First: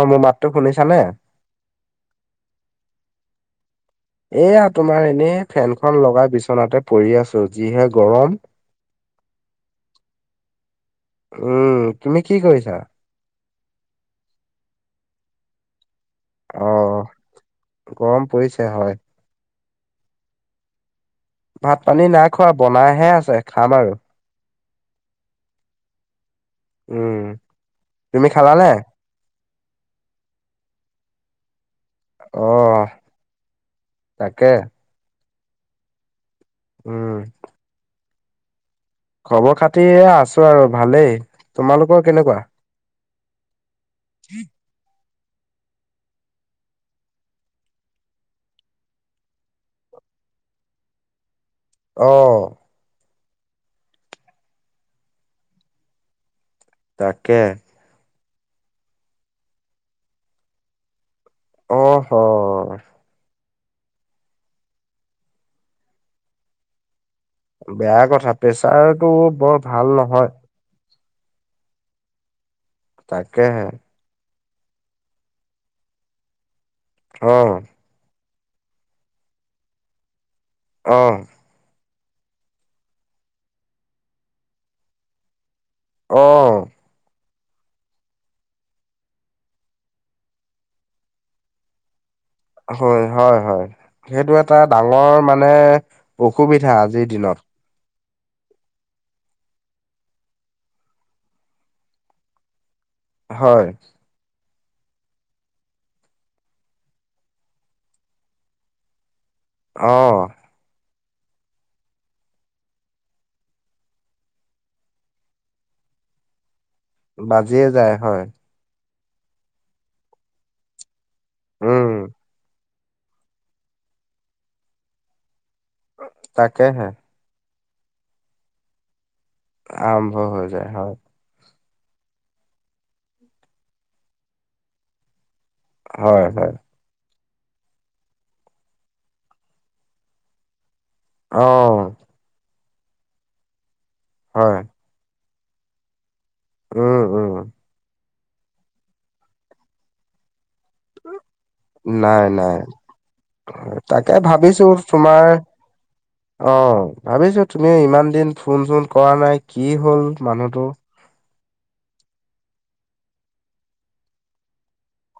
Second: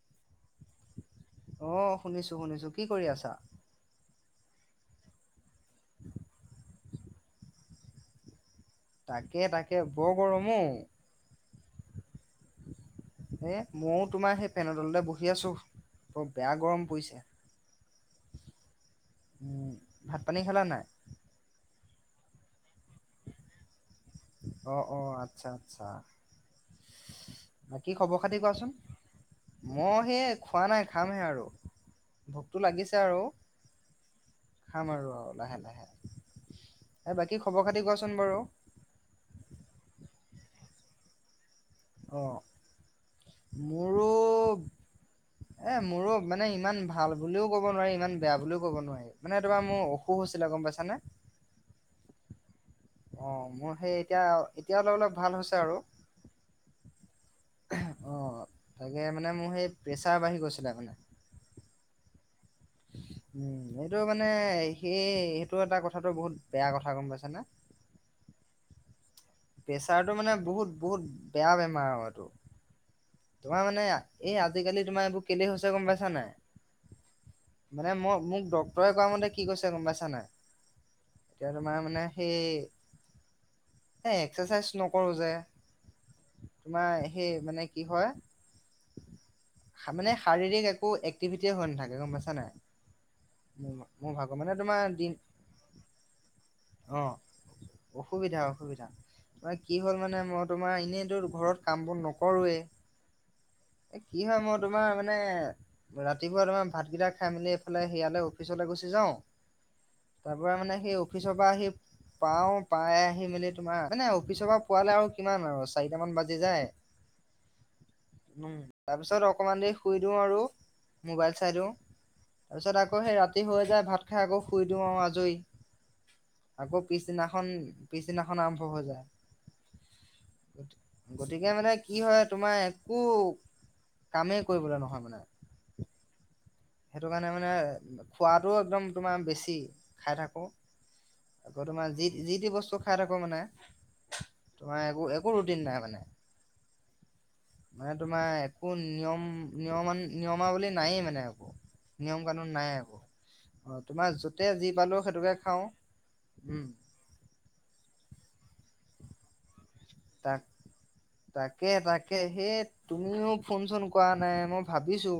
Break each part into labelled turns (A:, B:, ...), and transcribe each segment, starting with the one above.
A: হয়, মোৰ মাতটো শুনিছা।
B: অ' শুনিছো, শুনিছো কি কৰি আছা।
A: এয়া তোমাৰ এনেই ফেনখন লগাই বিচনাতে পৰি আছোঁ, যিহে গৰম।
B: তাকে তাকে বৰ গৰমো
A: উম তুমি কি কৰিছা?
B: এ মইো তোমাৰ সেই ফেনতলতে বহি আছোঁ। বৰ বেয়া
A: অ
B: গৰম পৰিছে।
A: গৰম পৰিছে হয়।
B: উম, ভাত পানী খালা নাই।
A: ভাত পানী নাইখোৱা বনাইহে আছে, খাম আৰু।
B: অ' অ' আচ্ছা, আচ্ছা।
A: উম
B: বাকি খবৰ
A: তুমি
B: খাতি
A: খালানে?
B: কোৱাচোন। মই সেই খোৱা নাই খামহে আৰু
A: অ
B: ভোকতো লাগিছে আৰু
A: তাকে
B: খাম আৰু আৰু লাহে লাহে
A: উম
B: এই বাকী খবৰ খাতি কোৱাচোন বাৰু।
A: খবৰ খাতি আছো আৰু ভালেই। তোমালোকৰ কেনেকুৱা?
B: মোৰৰ এ মোৰো মানে ইমান ভাল বুলিও ক'ব নোৱাৰি। ইমান বেয়া বুলিও ক'ব নোৱাৰি। মানে তোমাৰ মোৰ অসুখ হৈছিলে গ'ম পাইছানে।
A: অ'
B: অ' মোৰ সেই এতিয়া এতিয়া অলপ অলপ ভাল হৈছে আৰু।
A: তাকে
B: অ' তাকে মানে মোৰ সেই প্ৰেছাৰ বাঢ়ি গৈছিলে ত মানে।
A: অহ' হৰ
B: উম, এইটো মানে সেই সেইটো এটা কথাটো বহুত বেয়া কথা গ'ম পাইছানে।
A: বেয়া কথা প্ৰেচাৰতটো বৰ ভাল
B: প্ৰেছাৰটো মানে
A: নহয়।
B: বহুত বহুত বেয়া বেমাৰ আৰু এইটো তোমাৰ
A: তাকেহে
B: মানে এই আজিকালি তোমাৰ এইবোৰ কেলে হৈছে গ'ম পাইছা নাই।
A: অ'
B: মানে মই মোক ডক্তৰৰে কোৱা মতে কি কৈছে গ'ম পাইছা নাই।
A: অ'
B: এতিয়া তোমাৰ মানে সেই এ এক্সাৰচাইজ নকৰো যে।
A: অ'
B: তোমাৰ সেই মানে কি হয়। মানে শাৰীৰিক একো এক্টিভিটি হৈ নাথাকে গ'ম পাইছা নাই।
A: হয়, হয়, হয়।
B: মোৰ মোৰ
A: সেইটো
B: ভাগৰ মানে
A: এটা
B: তোমাৰ দিন
A: ডাঙৰ মানে অসুবিধা আজিৰ
B: অ'।
A: দিনত।
B: অসুবিধা, অসুবিধা। তোমাৰ কি হ'ল মানে মই তোমাৰ এনেইতো ঘৰত কাম বন নকৰোৱেই।
A: হয়।
B: এ কি হয় মই তোমাৰ মানে ৰাতিপুৱা তোমাৰ ভাতকেইটা। খাই মেলি এইফালে সেয়ালৈ অফিচলৈ গুচি যাওঁ।
A: অ'
B: তাৰ পৰাৰা মানে সেই অফিচৰ পৰা আহি পাওঁ পাই আহি মেলি তোমাৰ এনে অফিচৰ পৰা পোৱালে আৰু কিমান আৰু চাৰিটামান বাজি যায়।
A: বাজিয়ে যায় হয়।
B: উম, তাৰ পিছত অকমান দেৰি শুই দিওঁ আৰু মোবাইল চাই দিওঁ।
A: উম
B: তাৰ পিছত আকৌ সেই ৰাতি হৈ যায় ভাত খাই আকৌ শুই দিওঁ আৰু আজৰি আকৌ
A: তাকেহে
B: পিছ পিছদিনাখন পিছদিনাখন আৰম্ভ হৈ যায়।
A: আৰম্ভ হৈ যায় হয়
B: গতিকে মানে কি হয় তোমাৰ একো কামেই কৰিবলৈ নহয় মানে।
A: হয়, হয়।
B: সেইটো কাৰণে মানে খোৱাটো একদম তোমাৰ বেছি খাই থাকোঁ
A: অ
B: আকৌ তোমাৰ যি যি টি বস্তু খাই থাকো মানে।
A: হয়।
B: হয়, এইবোৰ একো একো ৰুটিন নাই মানে।
A: উম, উম।
B: মানে তোমাৰ একো নিয়ম নিয়ম নিয়মাৱলী নায়ে মানে একো। নিয়ম
A: নাই
B: কানুন
A: নাই
B: একো অ তোমাৰ
A: তাকে
B: য'তে
A: ভাবিছো
B: যি পালো
A: তোমাৰ।
B: সেইটোকে খাওঁ উম।
A: অ' ভাবিছো তুমিও ইমান দিন ফোন চোন কৰা নাই কি হ'ল
B: তাক
A: মানুহটো।
B: তাকে তাকে সেই তুমিও ফোন চোন কৰা নাই মই ভাবিছো।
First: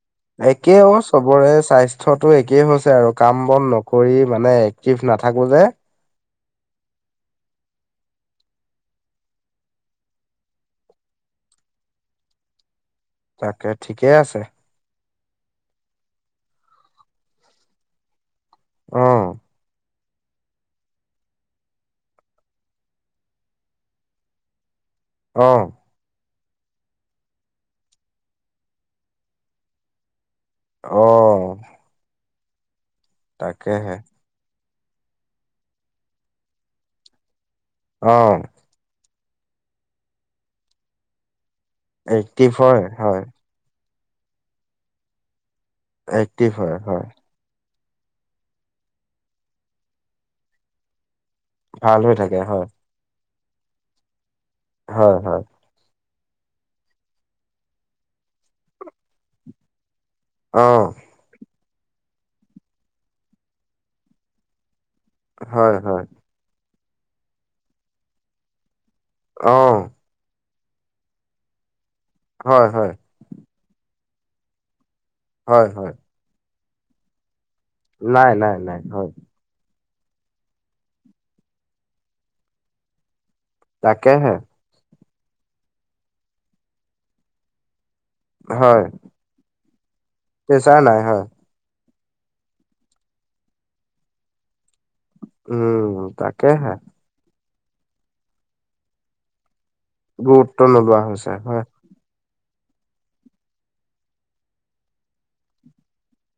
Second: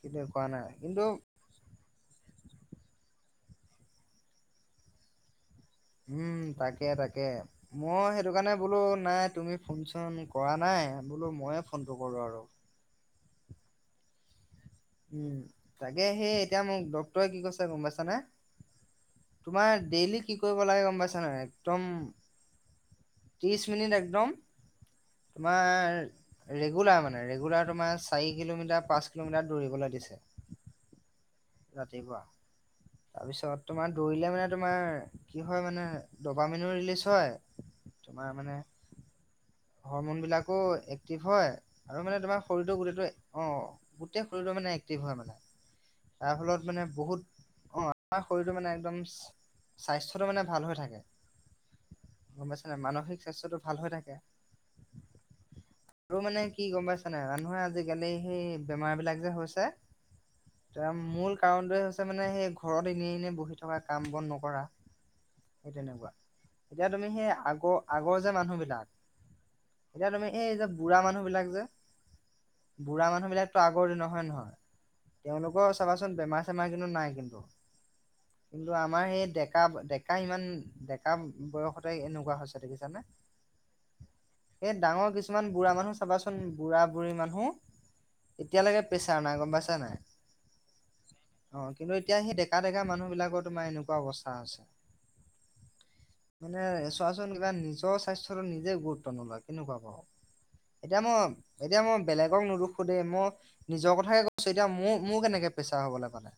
B: কিন্তু কৰা নাই
A: একে অ'
B: কিন্তু
A: চবৰে চাই। স্বাস্থ্যটো একেই হৈছে আৰু কাম বন নকৰি মানে এক্টিভ নাথাকো যে।
B: উম, তাকে তাকে মই সেইটো কাৰণে বোলো নাই তুমি ফোন চোন কৰা নাই বোলো মইয়ে ফোনটো কৰো আৰু
A: তাকে ঠিকেই আছে।
B: উম, তাকে সেই এতিয়া মোক ডক্তৰে কি কৈছে গ'ম পাইছানে।
A: অ
B: তোমাৰ ডেইলি কি কৰিব লাগে গ'ম পাইছা নাই একদম ত্ৰিশ মিনিট একদম
A: অ',
B: তোমাৰ ৰেগুলাৰ মানে ৰেগুলাৰ তোমাৰ চাৰি কিলোমিটাৰ পাঁচ কিলোমিটাৰ দৌৰিবলৈ দিছে
A: অ
B: ৰাতিপুৱা তাৰপিছত তোমাৰ
A: তাকেহে
B: দৌৰিলে মানে তোমাৰ কি হয় মানে দপামেনো ৰিলিজ হয় তোমাৰ
A: অ',
B: মানে হৰমনবিলাকো এক্টিভ হয় আৰু মানে তোমাৰ
A: এক্টিভ
B: শৰীৰটো
A: হয়,
B: গোটেইটো
A: হয়।
B: অ [unintelligible] শৰীৰৰ মানে এক্টিভ হয় মানে তাৰ
A: এক্টিভ
B: ফলত
A: হয়,
B: মানে
A: হয়,
B: বহুত অ আমাৰ শৰীৰটো মানে একদম স্বাস্থ্যটো মানে ভাল হৈ থাকে
A: ভাল হৈ থাকে
B: গম পাইছ
A: হয়,
B: নাই মানসিক স্বাস্থ্যটো ভাল হৈ থাকে
A: হয় হয়
B: আৰু মানে কি গম পাইছ‌ নাই মানুহে আজিকালি সেই বেমাৰ বিলাক যে হৈছে
A: অ',
B: তাৰ মূল কাৰণটোৱে হৈছে মানে সেই ঘৰত এনে এনেই বহি থকা কাম বন নকৰা
A: হয়,
B: সেই
A: হয়,
B: তেনেকুৱা এতিয়া তুমি সেই আগৰ আগৰ যে মানুহবিলাক
A: অ
B: এতিয়া তুমি এই যে বুঢ়া মানুহ বিলাক যে
A: হয়, হয়,
B: বুঢ়া মানুহ বিলাক [unintelligible] আগৰ দিনৰ হয়নে নহয়
A: হয়,
B: তেওঁলোকৰ
A: হয়,
B: চাবাচোন বেমাৰ চেমাৰ কিন্তু নাই কিন্তু
A: নাই, নাই,
B: কিন্তু
A: নাই,
B: আমাৰ
A: হয়,
B: সেই ডেকা ডেক [unintelligible] ডেকা ইমান ডেকা বয়সতে এনেকুৱা হৈছে দেখিছানে
A: তাকেহে,
B: এই, ডাঙৰ কিছুমান বুঢ়া মানুহ চাবাচোন বুঢ়া বুঢ়ী মানুহ এতিয়ালৈকে পেছাৰ নাই গম পাইছানে নাই
A: পেছাৰ নাই হয়।
B: অ', কিন্তু এতিয়া সেই ডেকা ডেকা মানুহ বিলাকৰ তোমাৰ এনেকুৱা অৱস্থা হৈছে ছে
A: উম,
B: মানে
A: তাকেহে
B: চোৱাচোন কিবা নিজৰ স্বাস্থটোৰ নিজে গুৰুত্ব নলয় কেনেকুৱা [unintelligible]
A: গুৰুত্ব নোলোৱা
B: এতিয়া ম,
A: হৈছে হয়।
B: এতিয়া ম বেলেগক নুদোখো দেই, মই নিজৰ কথাকে কৈছো এতিয়া মোৰ মোৰ কেনেকে প্ৰেছাৰ হবলৈ পালে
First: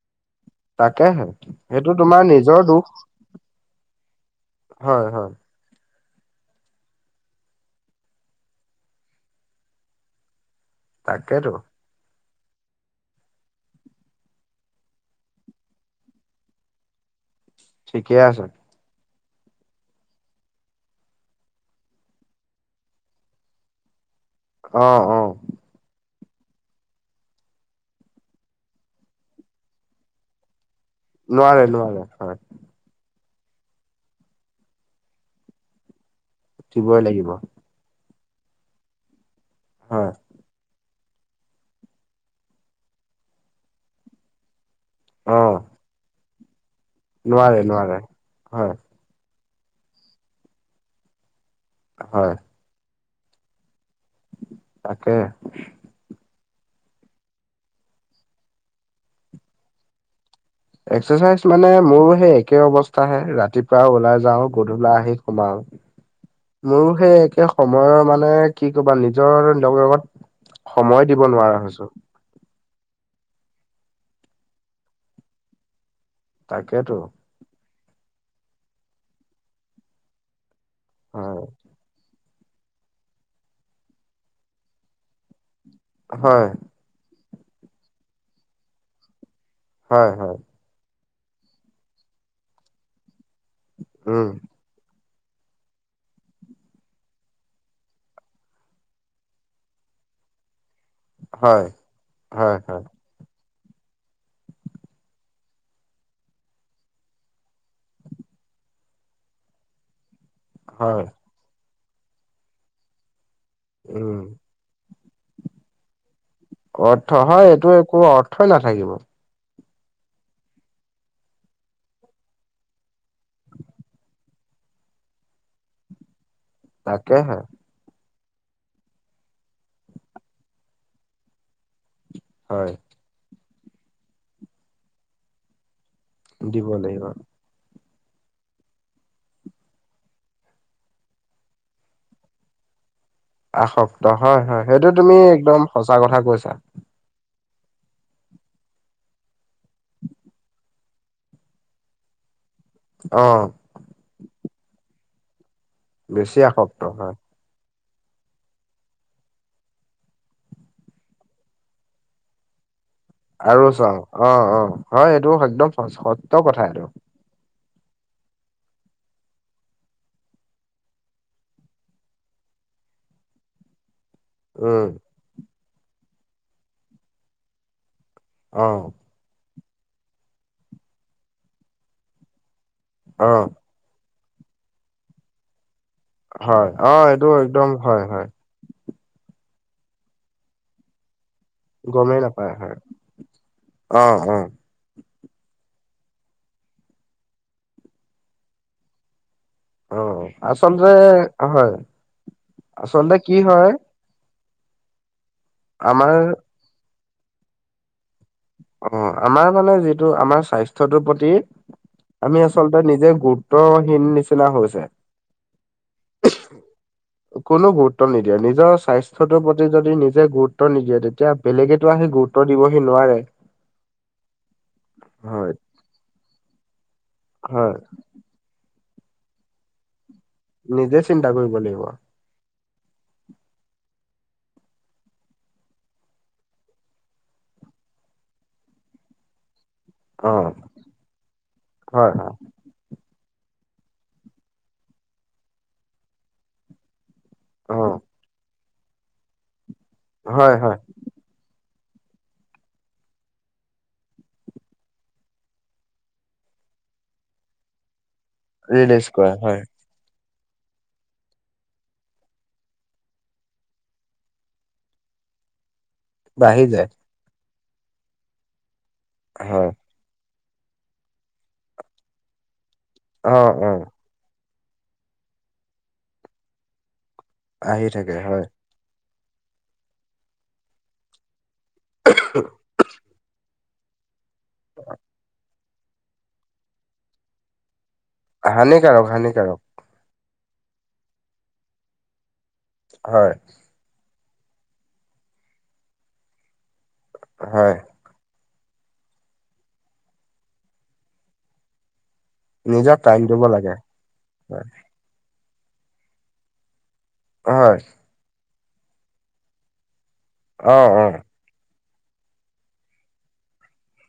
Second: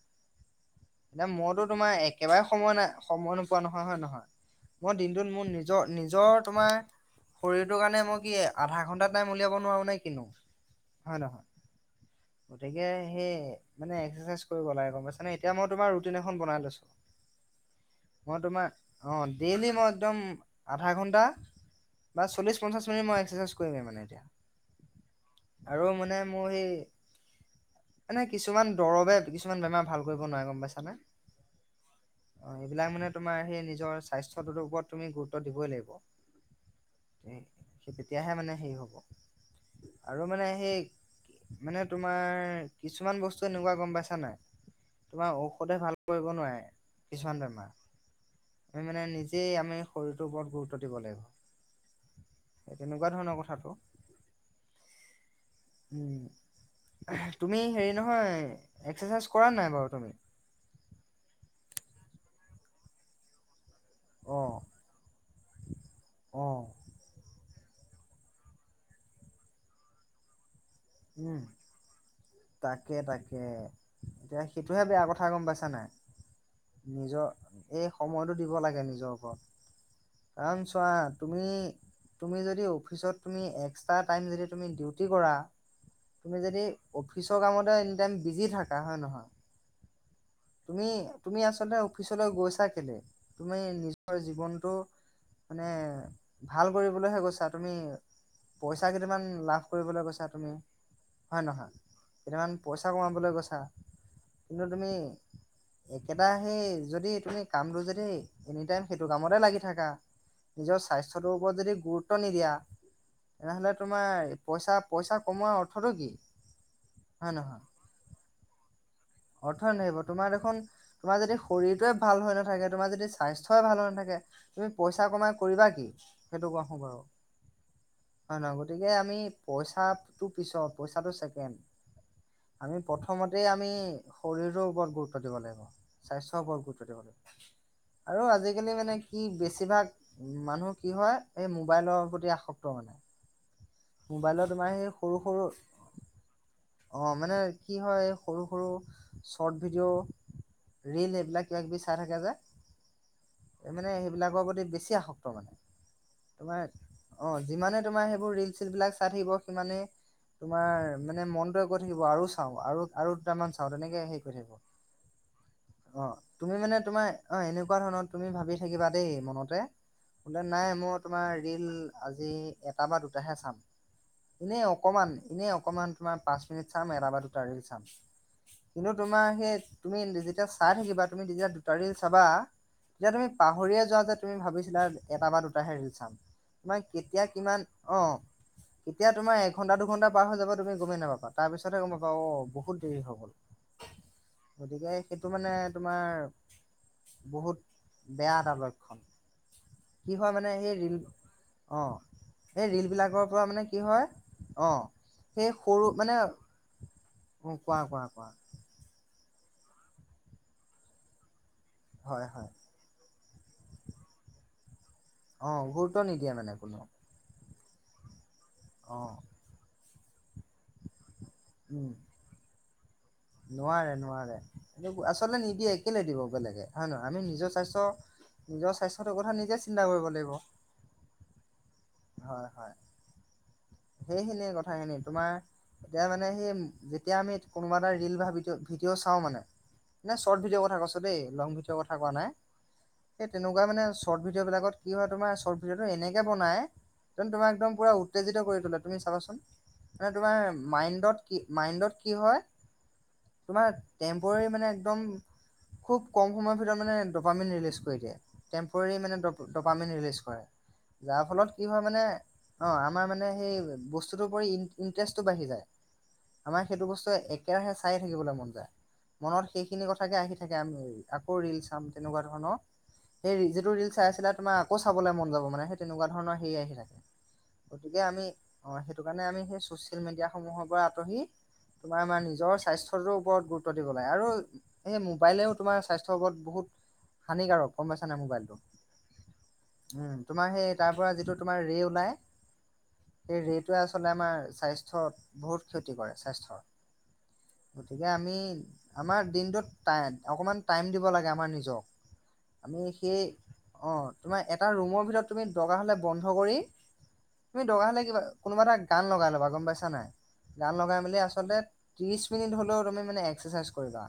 A: তাকেহে
B: এতিয়া, মইতো তোমাৰ
A: সেইটো
B: একেবাৰে
A: নিজৰ
B: সময়
A: দুখ
B: নাই সময় ন [unintelligible] [unintelligible] হয় নহয় মই
A: হয়,
B: দিনটোত
A: হয়,
B: মোৰ নি [unintelligible] নিজ নিজৰ তোমাৰ শৰীৰটোৰ কাৰণে, মই কি আধা ঘণ্টা টাইম উলিয়াব নোৱাৰোঁ নে কিনো
A: তাকেতো।
B: [inaudible] গতিকে, সেই মানে এক্সাৰচাইজ কৰিব লাগে গম পাইছ নে এতিয়া মই তোমাৰ ৰুটিন এখন বনাই লৈছো
A: ঠিকে
B: মই,
A: আছে
B: তোমাৰ অ, ডেইলি মই একদম আধা ঘণ্টা বা, চল্লিচ পঞ্চাচ মিনিট মই এক্সৰচাইজ কৰিমেই মানে এতিয়া
A: অ, অ,
B: আৰু, মানে মোৰ সেই এনে, কিছুমান দৰৱে কিছুমান বেমাৰ ভাল কৰিব নোৱাৰে গম পাইছানে
A: নোৱাৰে নোৱাৰে হয়।
B: অ, এইবিলাক মানে তোমাৰ সেই নিজৰ স্বাস্থ্যটোৰ ওপৰত তুমি গুৰুত্ব দিবই লাগিব
A: দিবই লাগিব
B: [unintelligible] তেতিয়াহে মানে সেই হ'ব
A: হয়।
B: ত মানে, সেই মানে তোমাৰ কিছুমান বস্তু এনেকুৱা গম পাইছা নাই তোমাৰ
A: অ',
B: ঔষধে ভাল কৰিব নোৱাৰে, কিছুমান
A: নোৱাৰে,
B: বেমাৰ
A: নোৱাৰে হয়।
B: তুমি মানে নি [unintelligible] [unintelligible] আমি শৰীৰটোৰ ওপৰত গুৰুত্ব দিব লাগিব।
A: হয়।
B: [unintelligible] তেনেকুৱা ধৰণৰ কথাটো
A: তাকে,
B: উম, তুমি হেৰি নহয়, এক্সাৰচাইজ কৰানে নাই বাৰু তুমি
A: এক্সাৰচাইজ মানে, মোৰো সেই একে অৱস্থাহে ৰাতি [unintelligible] [unintelligible] ওলাই যাও
B: অঁ
A: গধূলা আহি সোমাও
B: অঁ
A: মোৰো [unintelligible] সেই একে সময়ৰ মানে কি কবা নিজৰ লগে লগত সময় দিব
B: উম
A: নোৱাৰা হৈছো
B: তাকে, তাকে, এতিয়া সেইটোহে বেয়া কথা গম পাইছা নাই
A: তাকেতো
B: নিজৰ এই সময়তটো দিব লাগে, নিজৰ ওপৰত কাৰণ চোৱা তুমি
A: হয়
B: তুমি যদি অফিচত তুমি এক্সট্ৰা টাইম যদি তুমি ডিউটি কৰা তুমি
A: হয়
B: যদি অফিচৰ কামতে এনি টাইম বিজি থাককা হয়ে নহয়
A: হয়, হয়
B: তুমি তুমি আচলতে অফিচলৈ গৈছা কেলৈ, তুমি নিজৰ
A: উম
B: জীৱনটো মানে ভাল কৰিবলৈহে গৈছা তুমি পইচা কেইটমান লাভ কৰিবলৈ গৈছা তুমি হয়ে
A: হয়
B: নহয় কেইটামান
A: হয় হয়
B: পইচা কমাবলৈ গৈছা, কিন্তু তুমি একেটা সেই, যদি তুমি কামটো যদি এনি টাইম সেইটো কামতে লাগি থাকা নিজৰ
A: হয়
B: স্বাস্থ্যটোৰ ওপৰত যদি গুৰুত্ব নিদিয়া তেনেহলে
A: উম
B: তোমাৰ পইচা পইচা কমোৱাৰ অৰ্থটো কি?
A: অৰ্থ হয়, এইটো একো অৰ্থই নাথাকিব
B: অৰ্থ ন আহিব তোমাৰ দেখোন তোমাৰ যদি শৰীৰটোৱে ভাল হৈ নাথাকে, তোমাৰ যদি স্বাস্থ্যয়ই ভাল হৈ নাথাকে তুমি পইচা কমাই কৰিবা কি সেইটো কো বাৰু হয়ে
A: তাকেহে
B: নহয়, গতিকে আমি পইচাটো পিছত পইচাটো ছেকেণ্ড
A: হয়
B: আমি প্ৰথমতে আমি শৰীৰৰটো ওপৰত গুৰুত্ব দিব লাগিব। স্বাস্থ্যৰ ওপৰত গুৰুত্ব দিব লাগে, আৰু আজিকালি মানে কি বেছিভাগ উম মানুহ কি হয় এই মোবাইলৰ প্ৰতি আসক্ত মানে।
A: আসক্ত হয়,
B: মোবাইলত
A: হয়,
B: তোমাৰ
A: সেইটো
B: সেই
A: তুমি
B: সৰু সৰু
A: একদম সঁচা কথা কৈছা।
B: অ' মানে কি হয় সৰু সৰু। চৰৰ্ট ভিডিঅ' ৰিল এইবিলাক কিবাকিবি চাই থাকে যে
A: অ'
B: মানে সেইবিলাকৰ প্ৰতি বেছি আসক্ত মানে
A: বেছি
B: তোমাৰ
A: আসক্ত হয়
B: অ' যিমানে তোমাৰ সেইবোৰ ৰিল চিল বিলাক চাই থাকিব সিমানে তোমাৰ মানে মনতোৱে কয় থাকিব আৰু চাওঁ আৰু আৰু দুটামান চাওঁ। চাওঁ তেনেকে হে
A: অ
B: কৰি থাকিব
A: অ হয় এইটো একদম স-
B: অ'
A: সত্য কথা
B: তুমি মানে
A: এইটো
B: তোমাৰ। অ' এনেকুৱা ধৰণৰ তুমি ভাবি থাকিবা দেই মনতে বোলে নাই মই তোমাৰ ৰিল আজি এটা বা দুটাহে চাম। এনেই
A: উম
B: অকমান এনেই অকমান তোমাৰ পাঁচ মিনিট চাম এটা বা দুটা ৰিল চাম।
A: অ
B: কিন্তু তোমাৰ সেই তুমি যেতিয়া চাই থাকিবা তুমি যেতিয়া দুটা ৰিল চাবা। যেতিয়া তুমি
A: অ
B: পাহৰিয়ে যোৱা যে তুমি ভাবিছিলা এটা বা দুটাহে ৰিল চাম।
A: হয়
B: তোমাৰ
A: অ
B: কেতিয়া
A: এইটো
B: কিমান
A: একদম হয়
B: অ'
A: হয়
B: কেতিয়া তোমাৰ এঘণ্টা দুঘণ্টা পাৰ হৈ যাব, তুমি গমেই নাপাবা, তাৰ পিছতহে গ'ম
A: গমেই
B: পাবা অ'
A: নাপায় হয়
B: বহুত দেৰি হৈ গ'ল।
A: অ' অ'
B: গতিকে সেইটো মানে তোমাৰ বহুত বেয়া এটা লক্ষণ।
A: অ
B: কি হয় মানে, সেই
A: আচলতে
B: ৰিল
A: হয়
B: অ' এই ৰিল বিলাকৰ পৰা মানে কি হয়। অ' সেই সৰু
A: আমাৰ
B: মানে অ' কোৱা কোৱা কোৱা।
A: অ' আমাৰ মানে যিটো আমাৰ স্বাস্থ্য টোৰ প্ৰতি।
B: হয়
A: আমি
B: হয়
A: আচলতে নিজে গুৰুত্বহীন নিচিনা হৈছে।
B: অ' গুৰুত্ব নিদিয়ে মানে কোনো।
A: কোনো গুৰুত্ব নিদিয়ে নিজৰ
B: অ
A: স্বাস্থ্যটোৰ প্ৰতি যদি নিজে গুৰুত্ব। গুৰুত্ব নিদিয়ে, তেতিয়া
B: উম
A: বেলেগেতো আহি গুৰুত্ব দিবহি নোৱাৰে।
B: নোৱাৰে নোৱাৰে আচলতে
A: হয়
B: নিদিয়ে। কেলে দিব বেলেগে হয় নে নহয় আমি নিজৰ
A: হয়
B: স্বাস্থ্য। নিজৰ স্বাস্থ্যটোৰ কথা নিজে চিন্তা কৰিব লাগিব।
A: নিজে চিন্তা কৰিব লাগিব।
B: হয়, হয়। সেইখিনিয়ে কথাখিনি তোমাৰ। যেতিয়া মানে সেই যেতিয়া আমি কোনোবা এটা ৰিল বা ভি ভিডিঅ' চাওঁ মানে। নাই
A: অ
B: চৰৰ্ট ভিডিঅ' কথা কৈছোঁ দেই লং ভিডিঅ' কথা কোৱা
A: হয় হয়
B: নাই। সেই তেনেকুৱা মানে চৰৰ্ট ভিডিঅ' বিলাকত কি হয় তোমাৰ চৰৰ্ট ভিডিঅ'টো এনেকে বনাই। যেন তোমাক একদম
A: অ
B: পোৰা উত্তেজিত কৰি তোলে তুমি চাবাচোন মানে তোমাৰ
A: হয় হয়
B: মাইণ্ডত। কি মাইণ্ডত কি হয়, তোমাৰ টেম্পৰাৰী মানে একদম। খুব কম সময়ৰ ভিতৰত মানে ডপামিন ৰিলিজ কৰি দিয়ে। টেম্পৰাৰী
A: ৰিলিজ কৰে হয়
B: ড-ডপামেন ৰিলিজ কৰে, যাৰ ফলত কি হয় মানে অ' আমাৰ মানে সেই বস্তুটোৰ প্ৰতি ইণ্টাৰেষ্টটো বাঢ়ি যায়,
A: বাঢ়ি
B: আমাৰ
A: যায়
B: সেইটো বস্ত একেৰাহে চাই থাকিবলৈ মন যায়, মনত
A: হয়
B: সেইখিনি কথা। থাকে আহি থাকে আমি আকৌ ৰিল চাম তেনেকুৱা ধৰণৰ
A: অ
B: সেই
A: অ
B: যিটো ৰিল চাই আছিলা তোমাৰ। আকৌ চাবলৈ মন যাবানে সেই তেনেকা ধৰণৰ হেৰি আহি থাকে।
A: আহি
B: গতিকে
A: থাকে
B: আমি
A: হয়
B: অ' সেইটো কাৰণে আমি সেই চচিয়েল মিডিয়াস সমূহৰ পৰা আঁতহি। তোমাৰ আমাৰ নিজৰ স্বাস্থ্যটোৰ ওপৰত গুৰুত্ব দিব লাগে আৰু সেই মোবাইলেও। তোমাৰ স্বাস্থ্যৰ ওপৰত বহুত হানিকাৰক। গ'ম পাইছানে নাই মোবাইল।
A: হানিকাৰক, হানিকাৰক।
B: উম, তোমাৰ সেই তাৰ পৰা যিটো তোমাৰ ৰে ওলাই।
A: হয়
B: এই ৰেটোৱে আচলতে আমাৰ স্বাস্থ্যত বহুত ক্ষতি কৰে স্বাস্থ্যৰ
A: হয়
B: গতিকে আমি আমাৰ দিনটোত অকণমান টাইম দিব লাগে আমাৰ নিজক আমি
A: নিজক টাইম
B: সেই
A: দিব লাগে
B: অ, তোমাৰ
A: হয়
B: এটা ৰুমৰ ভিতৰত তুমি দকাৰ হ'লে বন্ধ কৰি তুমি
A: হয়
B: দগা হ'লে কিবা কোনোবা এটা গান লগাই ল'বা গম পাইছা নাই গান
A: অ
B: লগাই
A: অ
B: মেলি আচলতে ত্ৰিশ মিনিট হলেও তুমি মানে এক্সাৰচাইজ কৰিবা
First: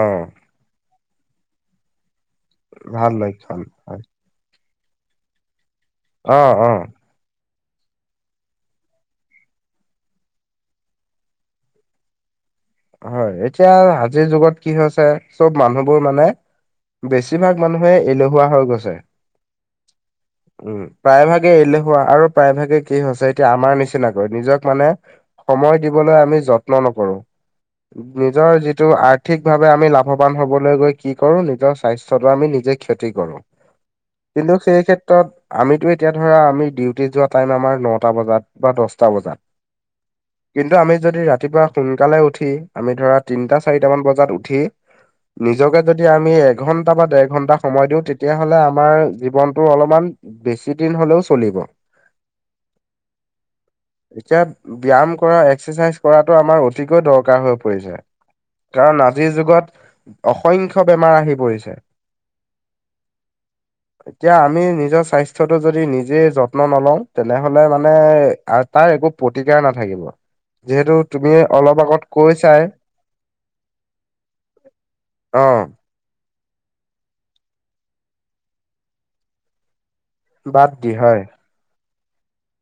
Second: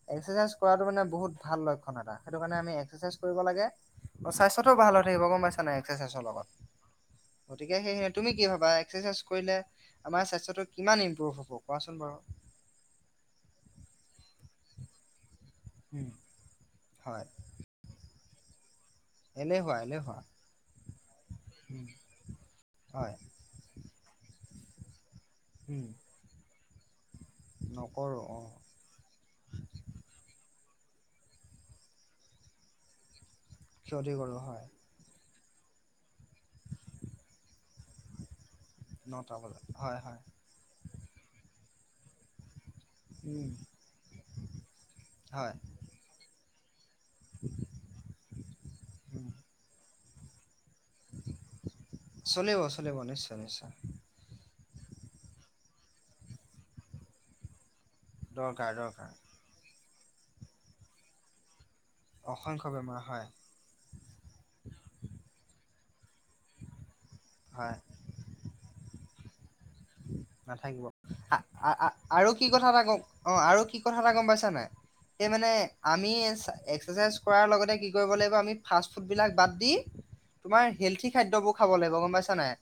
A: অ
B: এক্সাৰচাইজ কৰাটো মানে বহুত ভাল লক্ষণ এটা সেইটো কাৰণে আমি
A: ভাল
B: এক্সাৰচাইজ কৰিব
A: লক্ষণ
B: লাগে
A: হয়
B: অ, স্বাস্থ্যটো ভাল হৈ থাকিব গম পাইছ নাই এক্সাৰচাইজৰ
A: অ
B: লগত
A: অ
B: গতিকে, সেইহে তুমি কি ভাবা এক্সাৰচাইজ কৰিলে আমাৰ স্বাস্থ্যটো কিমান ইম্প্ৰুভ হ'ব কোৱাচোন বাৰু
A: হয়, এতিয়া আজিৰ যুগত কি হৈছে চব মানুহবোৰ
B: উম,
A: মানে
B: হয়,
A: বেছিভাগ মানুহে এলেহুৱা হৈ গছে
B: এলেহুৱা, এলেহুৱা
A: উম, প্ৰায়ভাগে
B: উম,
A: এলেহুৱা আৰু প্ৰায় ভাগে কি
B: হয়।
A: হৈছে এতিয়া আমাৰ নিচিনাকৈ নিজক মানে, সময়
B: উম,
A: দিবলৈ আমি যত্ন নকৰো
B: নকৰোঁ অ',
A: নিজৰ যি আৰ্থিকভাৱে আমি লাভবান হবলৈ গৈ কি কৰো নিজৰ স্বাস্থ্যটো আমি নিজে ক্ষতি কৰো
B: ক্ষতি কৰোঁ
A: কিন্তু
B: হয়,
A: সেই ক্ষেত্ৰত আমিতো, এতিয়া ধৰা আমি ডিউটি যোৱা টাইম আমাৰ নটা বজাত বা দহ
B: নটা বজাত, হয় হয়
A: কিন্তু আমি যদি ৰাতিপুৱা সোনকালে উঠি আমি ধৰা
B: উম,
A: তিনটা চাৰিটা মান বজাত উঠি
B: হয়,
A: নিজকে যদি আমি এঘন্টা বা দেৰ ঘন্টা সময় দিও তেতিয়াহলে আমাৰ
B: উম,
A: জীৱনতটো অলপমান বেছি দিন হলেও চলিব
B: চলিব, চলিব, নিশ্চয়, নিশ্চয়
A: এতিয়া, ব্যায়াম কৰা এক্সাৰচাইজ কৰাটো আমাৰ অতিকৈ দৰকাৰ হৈ পৰিছে
B: দৰকাৰ
A: কাৰণ,
B: দৰকাৰ
A: আজিৰ যুগত অসংখ্য বেমাৰ আহি পৰিছে
B: অসংখ্য বেমাৰ হয়
A: এতিয়া, আমি নিজৰ স্বাস্থ্যটো যদি নিজে যত্ন নলওঁ তেনেহলে
B: হয়।
A: মানে, তাৰ একো প্ৰতিকাৰ নাথাকিব
B: নাথাকিব
A: যিহেতু তুমি অলপ আগত
B: আৰু কি
A: কৈছাই
B: কথা এটা, গম অ, আৰু কি কথা এটা গম পাইছা নাই সেই
A: অ
B: মানে আমি এক্সাৰচাইজ কৰাৰ লগতে কি কৰিব লাগিব, আমি ফাষ্ট ফুডবিলাক বাদ দি- তোমাৰ
A: বাদ দি
B: হেল্থি
A: হয়
B: খাদ্যযবোৰ খাব লাগিব, গম পাইছা নাই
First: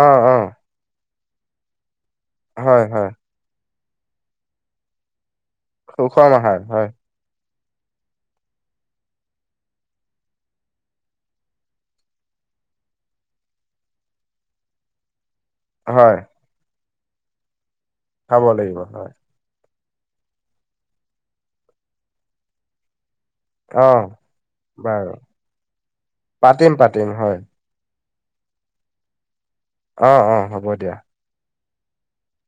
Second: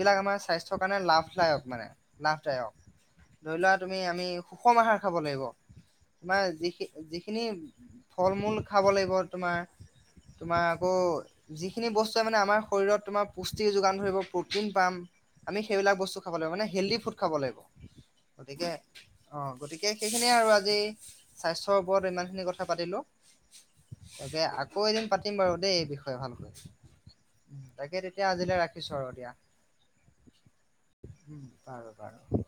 A: অ অ
B: আমাৰ স্বাস্থ্যৰ কাৰণে লাভদায়ক মানে লাভদায়ক,
A: হয় হয়
B: ধৰি লোৱা তুমি আমি সুষম আহাৰ খাব লাগিব
A: সুষম
B: তোমাৰ
A: আহাৰ হয়
B: যিখিন -যিখিনি ফল -মূল খাব লাগিব তোমাৰ তোমাৰ আকৌ যিখিনি বস্তুৱে মানে, আমাৰ শৰীৰত তোমাৰ পুষ্টি যোগান ধৰিব প্ৰ'টিন পাম আমি সেইবিলাক
A: হয়
B: বস্তু খাব লাগিব মানে, হেল্ডি ফুড খাব লাগিব
A: খাব
B: গতিকে
A: লাগিব হয়
B: অ', গতিকে সেইখিনিয়ে আৰু আজি স্বাস্থ্যৰ ওপৰত ইমান খিনি কথা পাতিলো
A: অ
B: তাকে, আকৌ এদিন
A: বাৰু
B: পাতিম বাৰু দেই এই বিষয়ে ভালকৈ
A: পাতিম পাতিম হয়
B: তাকে, তেতিয়া আজিলৈ ৰাখিছোঁ আৰু দিয়া
A: অ', অ', হ'ব দিয়া
B: উম, বাৰু বাৰু